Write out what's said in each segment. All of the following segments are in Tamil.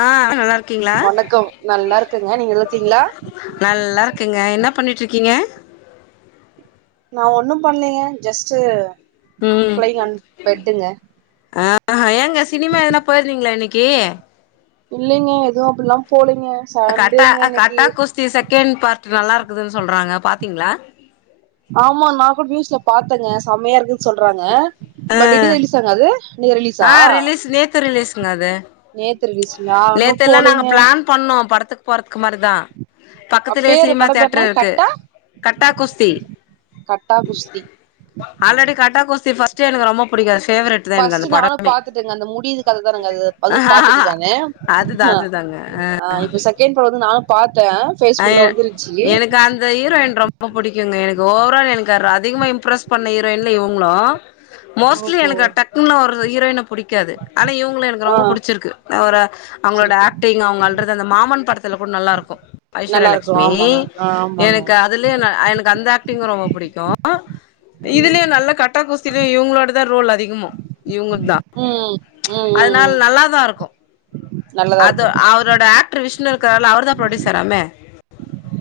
ஆ ஆ நல்லார் வணக்கம் நல்லா இருக்குங்க நீங்க இழுத்தீங்களா நல்லாருக்கேங்க என்ன பண்ணிட் ருக்கீங்க நா ஒன்னு பண்ணலயீங்க ஜஸ்ட்டு ஃப்ளைங் அன் பெட்டுங்க ஆ ஏங்க சினிமா எதுனா போயிருந்தீங்களா இன்னைக்கி இல்லேங்க எதுவு அப்டிலா போலீங்க கட்டா சண்டேங்க இன்னைக்கு கட்டா குஸ்தி செகண்ட் பார்ட்ட் நல்லா இருக்குதுன் சொல்றாங்க பாத்தீங்களா ஆமா நா கூட நியூஸ்ல பாத்தேங்க சமையா இருக்குன்னு சொல்றாங்க ஆ பட் இடியலிசாங்க அது இன்னைக்கு ரிலீஸா ஆ ரிலீஸ் நேத்து ரிலீஸ்ங்க அது நேத்து ரிலீஸ்ங்களா இன்னும் நேத்து ல்லா நாங்க போலீங்க ப்ளான் பண்ணோ படத்துக் போறதுக்கு மாரிதா பக்கத்திலயே பேரு சினிமா படம் பேரு என்ன தியேட்டர் இருக்கு கட்டா கட்டா குஸ்தி கட்டா குஸ்தி ஆல்ரெடி கட்டா குஸ்தி ஃபஸ்டே எனக்கு ரொம்ப புடிகு ஃபேவரேட் தா எனக்கு அது நானு பாத்துட்டேங்க அந்த முடியிது கததா நாங்க அதுவு பாத்துட்டந் தான அதுதான் அ அதுதாங்க ஆ அ இப்ப செகண்ட் பட வந்து நானு பாரத்தே அ எனக் அந்த ஹீரோயின் ரொம்ப புடிக்குங்க எனக்கு ஓவரால் எனக்கு அதிகமா இம்ப்ரெஸ் பண்ண ஹீரோயின்ல இவுங்ளு மோஸ்ட்லி ஓஹோ எனக்கு டக்குனுலா ஒரு ஹீரோயின புடிக்காது ஆனா இவங்கள எனக்கு ஆ ரொம்ப புடுச்சிருக்கு ஒரு அவுங்ளோட புடிச்சிருக்கு ஆக்டிங் அவுங்க அல்றது அந்த மாமன் படத்துல கூட நல்லா இருக்கு ஐஸ்வர்ய நல்லா இருக்கு லெக்ஷ்மி ஆமாங்க ஆ ஆமாங்க எனக்கு அதுலயு ந எனக்கு அந்த ஆக்டிங்கு ரொம்ப புடிக்கு ம் இதுலயு நல்லா கட்டா குஸ் திலியு இவுங்களோடதா ரோல் அதிகமோ இவுங்கதா ம் ம் ம் அதுனால ம் நல்லா தா இருக்கு நல்லதா அது இருக்கு அவரோட ஆக்டர் விஷ்ணு இருக்கார்ல அவர்தா ப்ரொடியூசராமே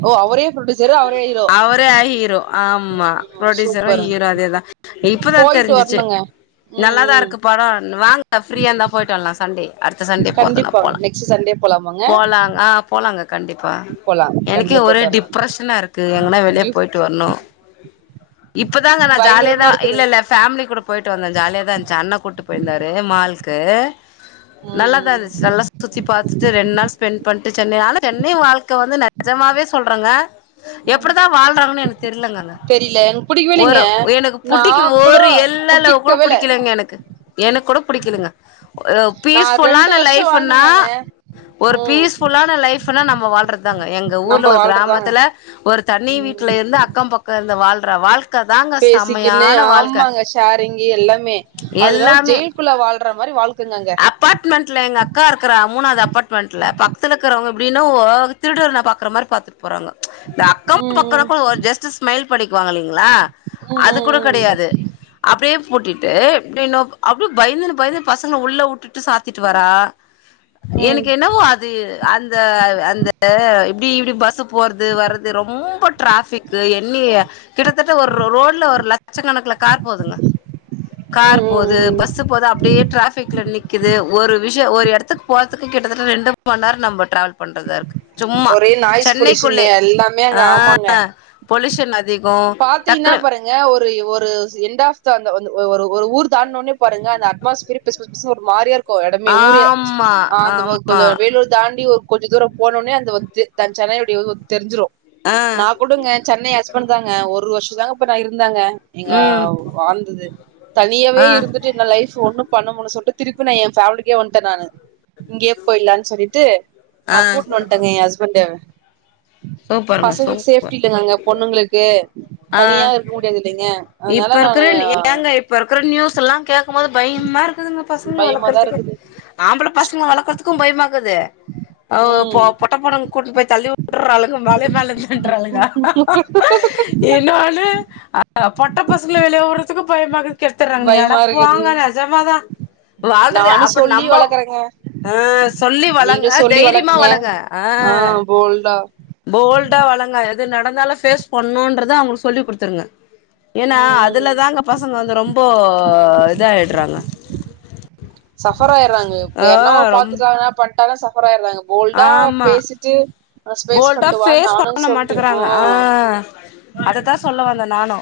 ஓ அவரே ப்ரொடியூசரு அவரே ஹீரோ அவரே அயி ஹீரோ ஆமா ம் ப்ரொடியூசரு சூப்பருங்க ஹீரோ அதேதா இப்பதா போயிட்டு தெரிஞ்சிச்சு வரணுங்க ம் நல்லா தா ம் இருக்கு படோ வாங்க ஃப்ரீயா இருந்தா போய்ட்டு வர்லா சண்டே அடுத்த சண்டே போர்துன கண்டிப்பாங்க போலா நெக்ஸ்ட் சண்டே போலாமாங்க போலாங்க ஆ போலாங்க கண்டிப்பா போலா எனக்கே கண்டிப்பா ஒரே போயிட்டு வரலா டிப்ரெஷனா இருக்கு எங்கன்னா வெளியெ கிஃப்ட் பொயிட்டு வர்ணு இப்பதாங்க நா ஜாலியாதா பயங்கரமா இருக்குதுங்க இல்லல்ல ஃபேமிலி கூட பொயிட்டு வந்தே ஜாலியாதா இருந்ச்சு அண்ண கூட்டு போயிருந்தாரு மாலுக்கு ம் நல்லதா ம் இருந்ச்சு நல்லா சுத்தி பாத்துட்டு ரெண்டு நாள் ஸ்பெண்ட் பண்ட்டு சென்னை ஆனா சென்னை வாழ்க்க வந்து நெஜமாவே சொல்றங்க ம் எப்டிதா வாழ்றாங்கனு எனக்கு தெர்லங்க அங்க தெரியல எனக்கு புடிக்கவே ஒரு இல்லைங்க எனக்கு நா புடிக்கு கூட ஒரு எல்லளவு கூட புடிக்கவே இல்ல புடிக்கலெங்க எனக்கு எனக்கு கூட புடிக்கலங்க அ நா ரெண்டு பீஸ்ஃபுல்லான வருஷோ லைஃப் ன்னா வாழ்ந்தங்கங்க ஒரு ம் பீஸ்ஃபுல்லான லைஃப் ன்னா நம்ப வாழ்றதுதாங்க எங்க ஊர்ல நம்ம ஒரு வாழ்றதாங்க கிராமத்துல ஒரு தணி ம் வீட்ல இருந்து அக்கம் பக்க கொ இருந்து வாழ்ற வாழ்க்க தாங்க செமையான வாழ்க்க ஷாரிங்கி எல்லாமே அதனவு எல்லாமே ஜெயில்க்குள்ள வாழ்ற மாரி வாழ்க்கங்க அங்க அப்பார்ட்மெண்ட்ல எங்க அக்கா இருக்கிறா மூனாவது அப்பார்ட்மெண்ட்ல பக்த்துல இக்குறவங்க எப்டின்னு ஒ திருடர்ன பாக்குற மாரி பாத்துட்டு போறாங்கொ இந்த அக்கம் பக்கொனா ம் கொட ஒரு ஜஸ்ட் ஸ்மைல் பன்னிக்குவாங்க இல்லிங்களா ம் அது கூட ம் ம் கெடையாது அப்டியே பூட்டிட்டு அப்டி இன்னு அப்டி பயந்துன்னு பயந்து பசங்க உள்ள உட்டுட்டு சாத்திட்டு வரா ம் ம் எனக்கு என்னவோ அது அந்த அந்த இப்டி இப்டி பஸ் போறது வரது ரொம்ப ட்ராஃபிக்கு எண்ணி கிட்டத்தட்ட ஒரு ரோட்ல ஒரு லட்ச கணக்குல கார் போதுங்க கார் ம் போது ம் பஸ் பஸ்ஸு போது அப்டியே ட்ராஃபிக்ல நிக்கிது ஒரு விஷ்யொ ஒரு எடத்துக்கு போறதுக்கு கிட்டத்தட்ட ரெண்டு டு மண் நேரோ நம்ப ட்ராவல் பண்றதா இருக்கு சும்மா ஒரே நாய்ஸ் பொல்யூஷன் சென்னைக்குள்ளே எல்லாமே அங்க ஆ பொலியூஷன் அது பாத்து இன்னாப்பறு ங்க ஒரு ஒரு எண்ட் ஆப் த அந்த அந்த ஒரு ஒரு ஊர் தாண்ட்ன ஒட்னே பாருங்க அந்த அட்மாஸ்பிய்ரே பிஸ் பிஸ் பிஸ்னு ஒரு மாரியா இரு க்கு எடமே ஊரே ஆமா ஆ அந்த ஆமா கொஞ்சொ வேலூர் தாண்டி ஒரு கொஞ்சோ துரோ போணோனே அந்த [unintelligible] தெர்ஞ்சுரு அ குடுங்க சென்னை ஹஸ்பண்ட் தாங்க ஒரு வர்ஷோதாங்க இப்ப நா இருந்தாங்க எங்க ம் வாழ்ந்தது தனியாவே ஆ இருந்து ட்டு இந்த லைஃப்பு ஒன்னு பண்ண முல்னு சொல்ட்டு திருப்பி நா எ ஃபேமிலிக்கே வந்ட்டே நானு இங்கே போயிலானு சொல்லிட்டு ஆ நா கூட்டுனு வன்டங்க எ ஹஸ்பண்ட்ட சூப்பருங்க பசங்களுக்கு சேஃப்டி சூப்பர் இல்லங்க அங்க பொண்ணுங்களுக்கு தனியா ஆ இருக்க முடியாது இல்லைங்க அதனால இப்ப நானு இருக்கிற ஏங்க இப்ப இருக்குற நியூஸ் எல்லா கேக்கும் போது பயம்மா இருக்குதுங்க பசங்கள பயமாதா வளக்கறதுக்கே இருக்குது ஆம்பள பசங்கள வளக்குதுக்கு பயமாக்குது ஆ பொ ம் பொட்ட பொன்ன அங்க கூட்டு போய் தள்ளி உட்டுறாளுங்க மலை மேலன்றாளுங்க இன்னொனு ஆ பொட்ட பசங்கள வெளிய விடுறதுக்கு பயமா இக்குது கெத்துட்றாங்க நீ அட பயமா இருக்குது போங்க நெஜமாதா வாழ்றது நானு அப்டி சொல்லி நம்ப வளர்க்கறேங்க ஆ சொல்லி வளங்க நீங்களு சொல்லி தைரியமா வளக்குங்க வளங்க அ ஆ போல்டா போல்டா வளங்க எது நடந்தாலு பேஸ் பண்ணுன்றத அவங்களுக்கு சொல்லி குடுத்துருங்க ஏனா ம் ம் அதுல தாங்க பசங்க வந்து ரொம்போ இதாயிடுறாங்க சஃபர் ஆயறாங்க இப்ப ஆ யாருனா ரொம் பாத்துட்டா தா பன்ட்டாங்க சஃபரா ஆயிராங்க போல்டா ஆமா பேசிட்டு ஸ்பேஸ் போல்டா பண்ணிட்டு வான்னு பேஸ் நானு பண்ண சொல்லி மாட்டங்கறாங்க ஆ அதத்தா சொல்ல வந்த நானு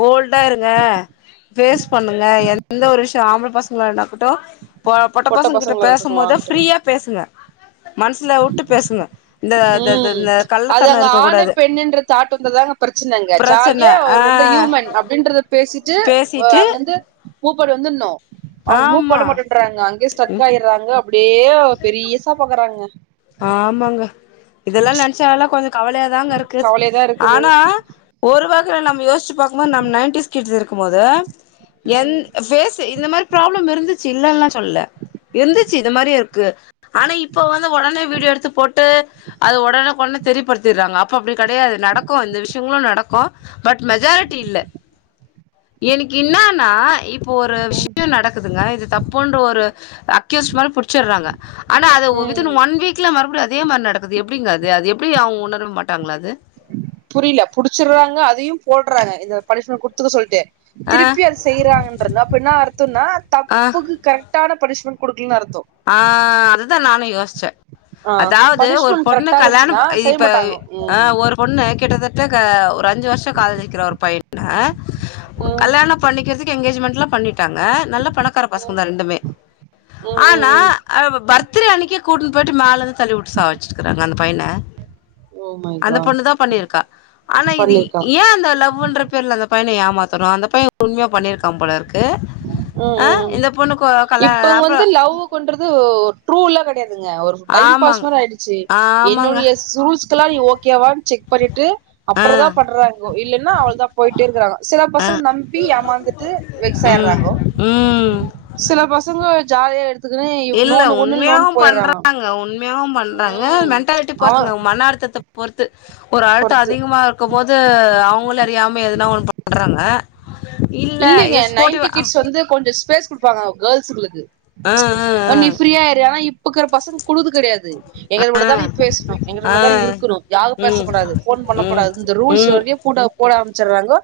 போல்டா இருங்க பேஸ் பண்ணுங்க எந்த ஒரு விஷ் ஆம்பள பசங்கள இருக்கட்டு பொ பொட்ட பசங்கிட்ட பசங்களா இருக்கட்டும்லா பேசும்போது ப்ரீயா பேசுங்க மனசுல உட்டு பேசுங்க இந்த த த ம் இந்த அது கள்ளத்தனோ அங்க இருக்க ஆணு கூடாது பெண்ணுன்ற தாட் வந்தா தாங்க பிரச்சன அங்க பிரச்சன ஜாலியா ஒரு ரெண்டு ஆ ஹூமன் அப் அப்டின்றத பேசிட்டு பேசிட்டு அங்கிந்து மூவ் பண்ணி வந்துட்னு அவங்க மூவ் ஆமா பண்ண மாட்டன்றாங்க அங்கயே ஸ்டக் ஆயிறாங்க அப்டியே பெரியசா பாக்குறாங்க ஆமாங்க இதெல்லா நெனச்சனால கொஞ்சோ கவலையாதாங்க இருக்கு கவலையாதா இருக்குது ஆனா ஒருவகைல நம்ம யோஸ்ச்சு பாக்கும் போது நம் நைன்ட்டிஸ் கிட்ஸ் இருக்கும் போது என் ம் ஃபேசு இந்த மாரி ப்ராப்ளம் இருந்து ச்சு இல்லன்ல்லா சொல்ல இருந்துச்சு இது மாரி இருக்கு ஆனா இப்ப வந்து ஒடனே வீடியோ எடுத்து போட்டு அது உடனேக்கு உடனே தெரியப்படுத்திறாங்க அப்ப அப்டி கெடையாது நடக்கு இந்த விஷயங்களு நடக்கு பட் மெஜாரிட்டி இல்ல எனக்கு இன்னான்னா இப் இப்போ ஒரு ம் விஷயோ நடக்குதுங்க இது தப்புன்ற ஒரு அக்யூஸ்ட் மாரி புடிச்சிறாங்க ஆனா அது வித்தின் ம் ஒன் வீக் ல மறுபடியு அதே மாரி நடக்குது எப்டிங்க அது அது எப்டி அவங்க உணர மாட்டாங்களா அது புரில புடிச்சிர்ராங்க அதையு போடுறாங்க இந்த பனிஷ்மெண்ட் குடுத்துக்க சொல்ட்டு ஆ, திருப்பி அது செய்றாங்கன்றத அப்ப என்ன அர்த்தோனா ஆ. தப்புக்கு கட் கட்டான பனிஸ்மெண்ட் குடுக்கலன் அர்த்தோ ஆ அதுதா நானு யோசிச்ச ஆ அதாவது ஒரு பனிஷ்மெண்ட் பொண்ணு கரெக்டா கல்யாணம் இருந்துச்சுன்னா செய்ய இப்ப மாட்டாங்க அ ம் ஒரு பொண்ணு கிட்டத்தட்ட க ஒரு அஞ்சு வருஷோ காதலிக்கிறா ஒரு பையன ம் கல்யாணம் பண்ணிக்கிறதுக்கு எங்கேஜ்மெண்ட்லா பண்ணிட்டாங்க நல்ல பணக்கார ம் பசங்கதா ரெண்டுமே ம் ம் ம் அ பர்த்டே அன்னிக்கே கூட்டிட்டு போய்ட்டு மேலருந்து தள்ளி உட்டு சாவடிச்சுருக்கறாங்க அந்த பையன ஓ மை அந்த காட் பொண்ணு தா பண்ணிருக்கா ஆனா இது பண்ணிருக்காங்க ஏ அந்த லவ்வுன்ற பேர்ல அந்த பையன ஏமாத்தணு அந்த பைய உண்மையா பண்ணியிருக்கா போல இருக்கு ம் அ ம் இந்த பொண்ணுக்கு கல்யா அப்ப லவ் பண்றது ட்ரூல்ல கெடையாதுங்க ஒரு டைம் பாஸ் ஆமாங் மாரி ஆய்டுச்சி ஆமாங்க என்னுடைய சுல்ஸ்கெல்லா நீ ஓகேவான் செக் பண்ணிட்டு ஆ அப்ரோ தா பண்றாங்கோ இல்லைன்னா அவ்ளதான் போயிட்டே இருக்கறாங்க சில பசங்க நம்பி ஏமாந்துட்டு ம் செயிராங்கோ ம் சில பசங்க ஜாலியா எடுத் இல்ல உண்மையாவு பண்றாங்க உண்மையாவு பண்றாங்க ம் மென்டாலிட்டி அவ பொருத்துங்க மன அழுத்தத்த பொறுத்து ஒரு அழுத்த பொறுத்து அதிகமா இருக்கும்போது அவுங்களே அறியாம எதுனா ஒண்ணு பண்றாங்க இ இல்லைங்க நைன் டி கிட்ஸ் வந்து கொஞ்சோ ஸ்பேஸ் குடுப்பாங்க கேள்ஸ்களுக்கு ஆ ஆ நீ ஃப்ரீயா ஆயிரு ஆனா இப்போக்கிற பசங்க குழுது கிடையாது எங்க கூட ஆ தான் நீ பேசணும் எங்க ஆ கூட ஆ தான் நீ இருக்கணும் யாரும் ம் பேசக்கூடாது போன் பண்ணக் ம் கூடாது இந்த ரூல்ஸ் சோடயே கூட போட அரம்ச்சர்றாங்க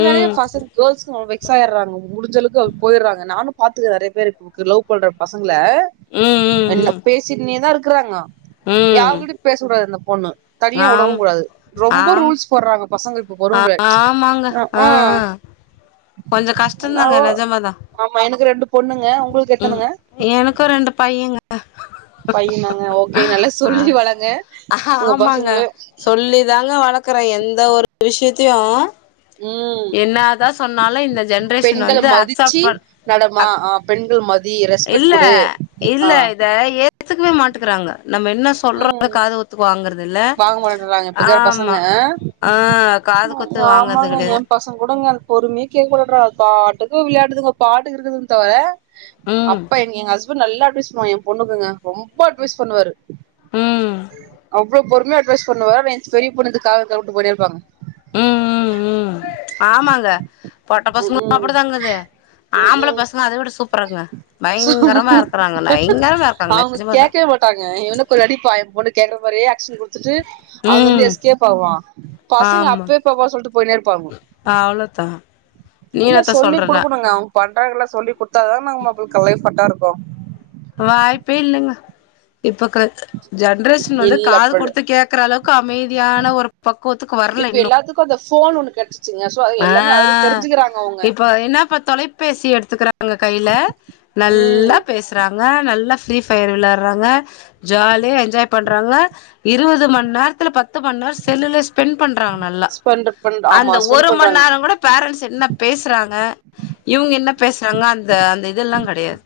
ம் ம் பசங்க கேல்ஸ்ம் வெக்ஸ் ஆயடுறாங்க முடிஞ்ச அளவுக்கு போயறாங்க நானும் பாத்துக்கே நறைய பேர் இப்படி லவ் பண்ற பசங்கள ம் என்ன ம் பேசிகின்னேதான் இருக்கறாங்க ம் ம் யார்கிட்டயும் பேச ப அந்த பொண்ணு தனியா ஆம் உடவும் கூடாது ரொம்ப ஆம் ரூல்ஸ் போடுறாங்க பசங்க போ பொறுங் முடியாது ஆ ஆ கொஞ்சோ கஷ் என்னாவோ ஆமா எனக்கு ரெண்டு பொண்ணுங்க உங்களுக்கு எத்தனங்க எனக்கூ ரெண்டு பையங்க பையனாங்க ஓகே நல்லா சொல்லி வளங்க உங்க பசங்கள சொல்லி தாங்க வளக் கற எந்த ஒரு விஷயத்தையும் உம் என்னாதா சொன்னாலும் இந்த ஜென்ரேஷன் வந்து அக்செப் மதிச்சு பண் நடமா அக் அ பெண்கள் மதி ரெஸ்பெட் குடு அ த ஏ த்துக்கவே மாட்டுக்குறாங்க நம்ம இன்ன சொல்றோன்னு ம் காது குத்துக் வாங்கறதில்ல வாங்க மாட்டேன்றாங்க இப்ப இருக்கிற பசங்க ஆமா அ காது குத்து வாங்கறது கெட எம்பசங்க கூடங்க பொறுமையே கேக்வுட்ற அது பாட்டுக்கு விளையாடுதுங்க பாட்டுக்கு இருக்குதுங் தவிர ம் அப்பா எங்க எ ஹஸ்பண்ட் நல்லா அட்வைஸ் பண்ணுவா எம்பொண்ணுக்குங்க ரொம்ப அட்வைஸ் பண்ணுவாரு ம் அவ்ளோ பொறுமையா அட்வைஸ் பண்ணுவார் எஞ்ச்சி பெரிய பொண்ணு ந்த தாவத்த வுட்டு போயினேருப்பாங்கங்க ம் ம் ம் ஆமாங்க பொட்ட பசங்களு ம் அப்டிதாங்குது ம் ஆம்பள ம் பசங்க அத விட சூப்பர்ங்க பயங்கரமா இருக்கறாங்க பயங்கரமா இருக்காங்க நெஜமாதான் க்காங்க எனுக்குன்னாடி ப எம்பொண்ணு கேக்குற மாரியே ஆக் ஷன் குடுத்துட்டு அவுங்க வந்து ம் எஸ்கேப்பாவான் பசங்க அப்பே போப்போவா சொல்ட்டு போய்னே இருப்பானுவ அவ்ளோத்தா இல்ல சொல்லி குடுக்குணுங்க அவுங்க பண்றாங்ல சொல்லி குத்தாதாங் மாப்ள க லைஃப் ட்டாருக்கும் வாய்ப்பேல்லங்க இப்பக்குர ஜென்ரேஷன் வந்து இல்ல காது அப்படி குடுத்து கேக்குற அளவுக்கு அமைதியான ஒரு பக்குவத் த்துக்கு வரல இப்ப இன்னு எல்லாத்துக்கு அந்த போன் ஒண்ணு கிடைச்சிச்சுங்க சோ அது அ எல்லாமே அதுல தெரிஞ்சுக்கிறாங்க அவங்க இப்ப என்னப்பாத்தாலே பேசி எடுத்துக்கிறாங்க கைல நல்லா ம் பேசி றாங்க நல்லா ஃப்ரீ ஃபயர் வெளாட்றாங்க ஜாலியா என்ஜாய் பண் ரவ இருவது மண்நேரத்துல பத்து மண்நேரம் செல்லுலே ஸ்பெண்ட் பண்றாங்க நல்லா ஸ்பெண்ட் பண் ஆமா அந்த ஸ்பெண்ட் ஒரு பண்றாங்க மண்நேரங்கூட பேரண்ட்ஸ் என்ன பேசுறாங்க இவுங்க என்ன பேசுறாங்க அந்த அந்த இதெல்லா கெடையாது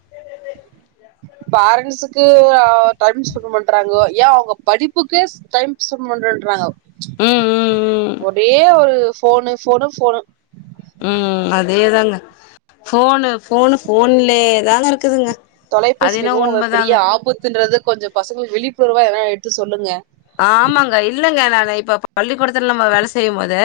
பேரண்ட்ஸுக்கு அ டைம் ஸ்பெண்ட் பண்றாங்கோ யா அவுங்க படிப்புக்கே டைம் ஸ்பெண்ட் பண்றேன்றாங்கோ ம் ம் ஒரே ஒரு ஃபோனு ஃபோனு ஃபோனு ம்ம் அதேதாங்க ஃபோனு ஃபோனு ஃபோன்லே தாங்க இருக்குதுங்க அது தொலைபேசி மிகவு என்னவோ வெ பெரிய உண்மதாங்க ஆபத்துன்றத கொஞ்சோ பசங்களுக்கு விழிப்புணர்வா எல்லா எடுத்து சொல்லுங்க ஆமாங்க இல்லங்க நானு இப்ப பள்ளிக்கோடத்துல நம்ம வேல செய்யும் போதே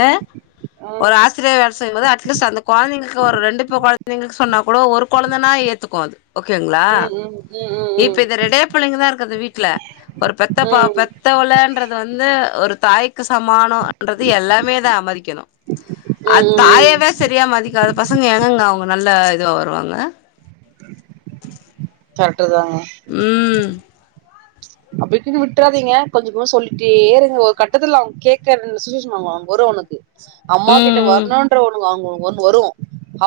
ம் ஒரு ஆஸ் [unintelligible] வேல செய்யும்போது அட்லீஸ்ட் அந்த கொழந்தைங்களுக்கு ஒரு ரெண்டு ப்ப கொழந்தைங்களுக் சொன்னா போ கூட ஒரு கொழந்தைனா ஏத்துக்கு அது ஓகேங்களா ம்ம் இப்ப இது ரெண்டே புள்ளைங்கதான் இருக்குது அந்த வீட்ல ஒரு பெத்த பா ம் ம் பெத் தவளன்றது வந்து ஒரு தாய்க்கு சமமானன்றது எல்லாமே தான் மதிக்கணும் அத் ம் ம் தாயவே செரியா மதிக்காத பசங்க எங்கங்க அவுங்க நல்ல இதுவா வருவாங்க [inaudible] கரட்டுதாங்க ம் அப்டிக்குனு விட்றாதீங்க கொஞ்ச கொஞ்சமா சொல்லிட்டேருங்க ஒரு கட்டத்துல அவுங் கேக்குற சிச்சுவேஷன் வரும் அவுனுக்கு அம்மா ம் கிட்ட ம். வரணுன்ற ஒரு அங்க ஒ ஒண்ணு வரும்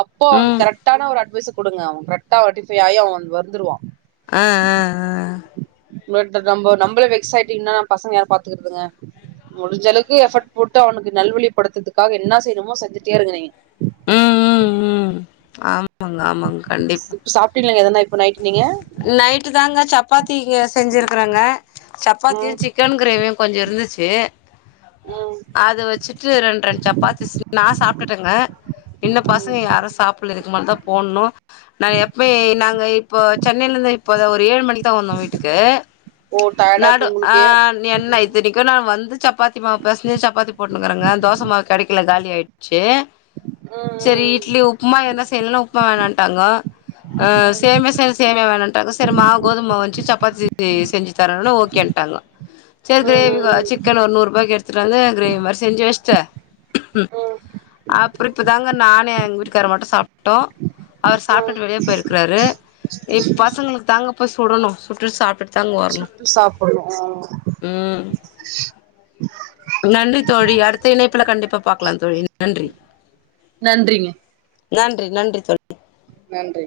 அப்ப அவன்க்கு ம். கரெக்ட்டான ஒரு அட்வைஸு குடுங்க அவன் கரெக்ட்டா ரெட்டிஃபை ஆயி அவன் வந் வந்துருவான் அஅஅஅ ஒங்கள்ட்ட நம்போ நம்பளு வெக்ஸ்ஸாயிட்டு இன்னா நம்பபசங்க யார் பாத்துக்கறதுங்க முடிஞ்சளவுக்கு எஃபர்ட் போட்டு அவனுக்கு நல்வழிப்படுத்ததுக்காக என்னா செய்யணுமோ செஞ்சுட்டே இருங்க நீங்க ஆமங்க ஆமங்க ஸ் சாப்ட்டிங்ளா எதனா இப் நைட்டுதாங்க சப்பாத்திங்க செஞ்சிருக்கறங்க சப்பாத்தியு ம் சிக் க்கன் கிரேவியு கொஞ்சோ இருந்துச்சு ம் அது வச்சுட்டு ரெண்ட்ரெண்டு சப்பாத்தி நா சாப்ட்டுட்டேங்க இன்னு ம் பசங்க யாரு சாப்ட்ல இதுக்கு மேலதா போட்ணு நாங்கள் எப்பே நாங்கள் இப்போ சென்னையிலேந்து இப்போ ஒரு ஏழு மணிக்கு தான் வந்தோம் வீட்டுக்கு ஓ டயர்டா நடு இருக்கு ஆ உங்களுக்கு என்ன ம் இதுனைக்க நான் வந்து சப்பாத்தி மாவு பெசஞ்சு சப்பாத்தி போட்ருகிரேங்க தோச மாவு கெடைக்கல காலி ஆயி செ ம் செரி இட்லி உப்புமா எனா செய்யலன்னா உப்புமா வேணான்ட்டாங்க ஆ ம் ம் சேம் செரி சேமியா வேணான்றாங்க செரி மாவு கோதுமை மாவு வச்சு சப்பாத்தி செஞ்சு தரேனு ஓகே ண்டாங்க செரி கிரேவி ம் சிக்கன் ஒரு நூறு ரூபாய்க்கு எடுத்துட்டு வந்து கிரேவி மாதிரி செஞ்சு வச்சுட்டேன் ம் ம் அப்றம் இப்போ தாங்க நானு எங்க வீட்டுக்கார மட்டும் சாப்ட்டோம் அவர் ம் சாப்ட்டுட்டு வெளியே போயிருக்கறாரு இ பசங்களுக்கு தாங்க போய் சுடணும் சுட்டுட்டு சாப்டு சுட்டு சாப்டனும் ம் நன்றி தோழி அடுத்த இணைப்புல கண்டிப்பா பாக்கலாம் தோழி நன்றி நன்றிங்க நன்றி நன்றி தோழி நன்றி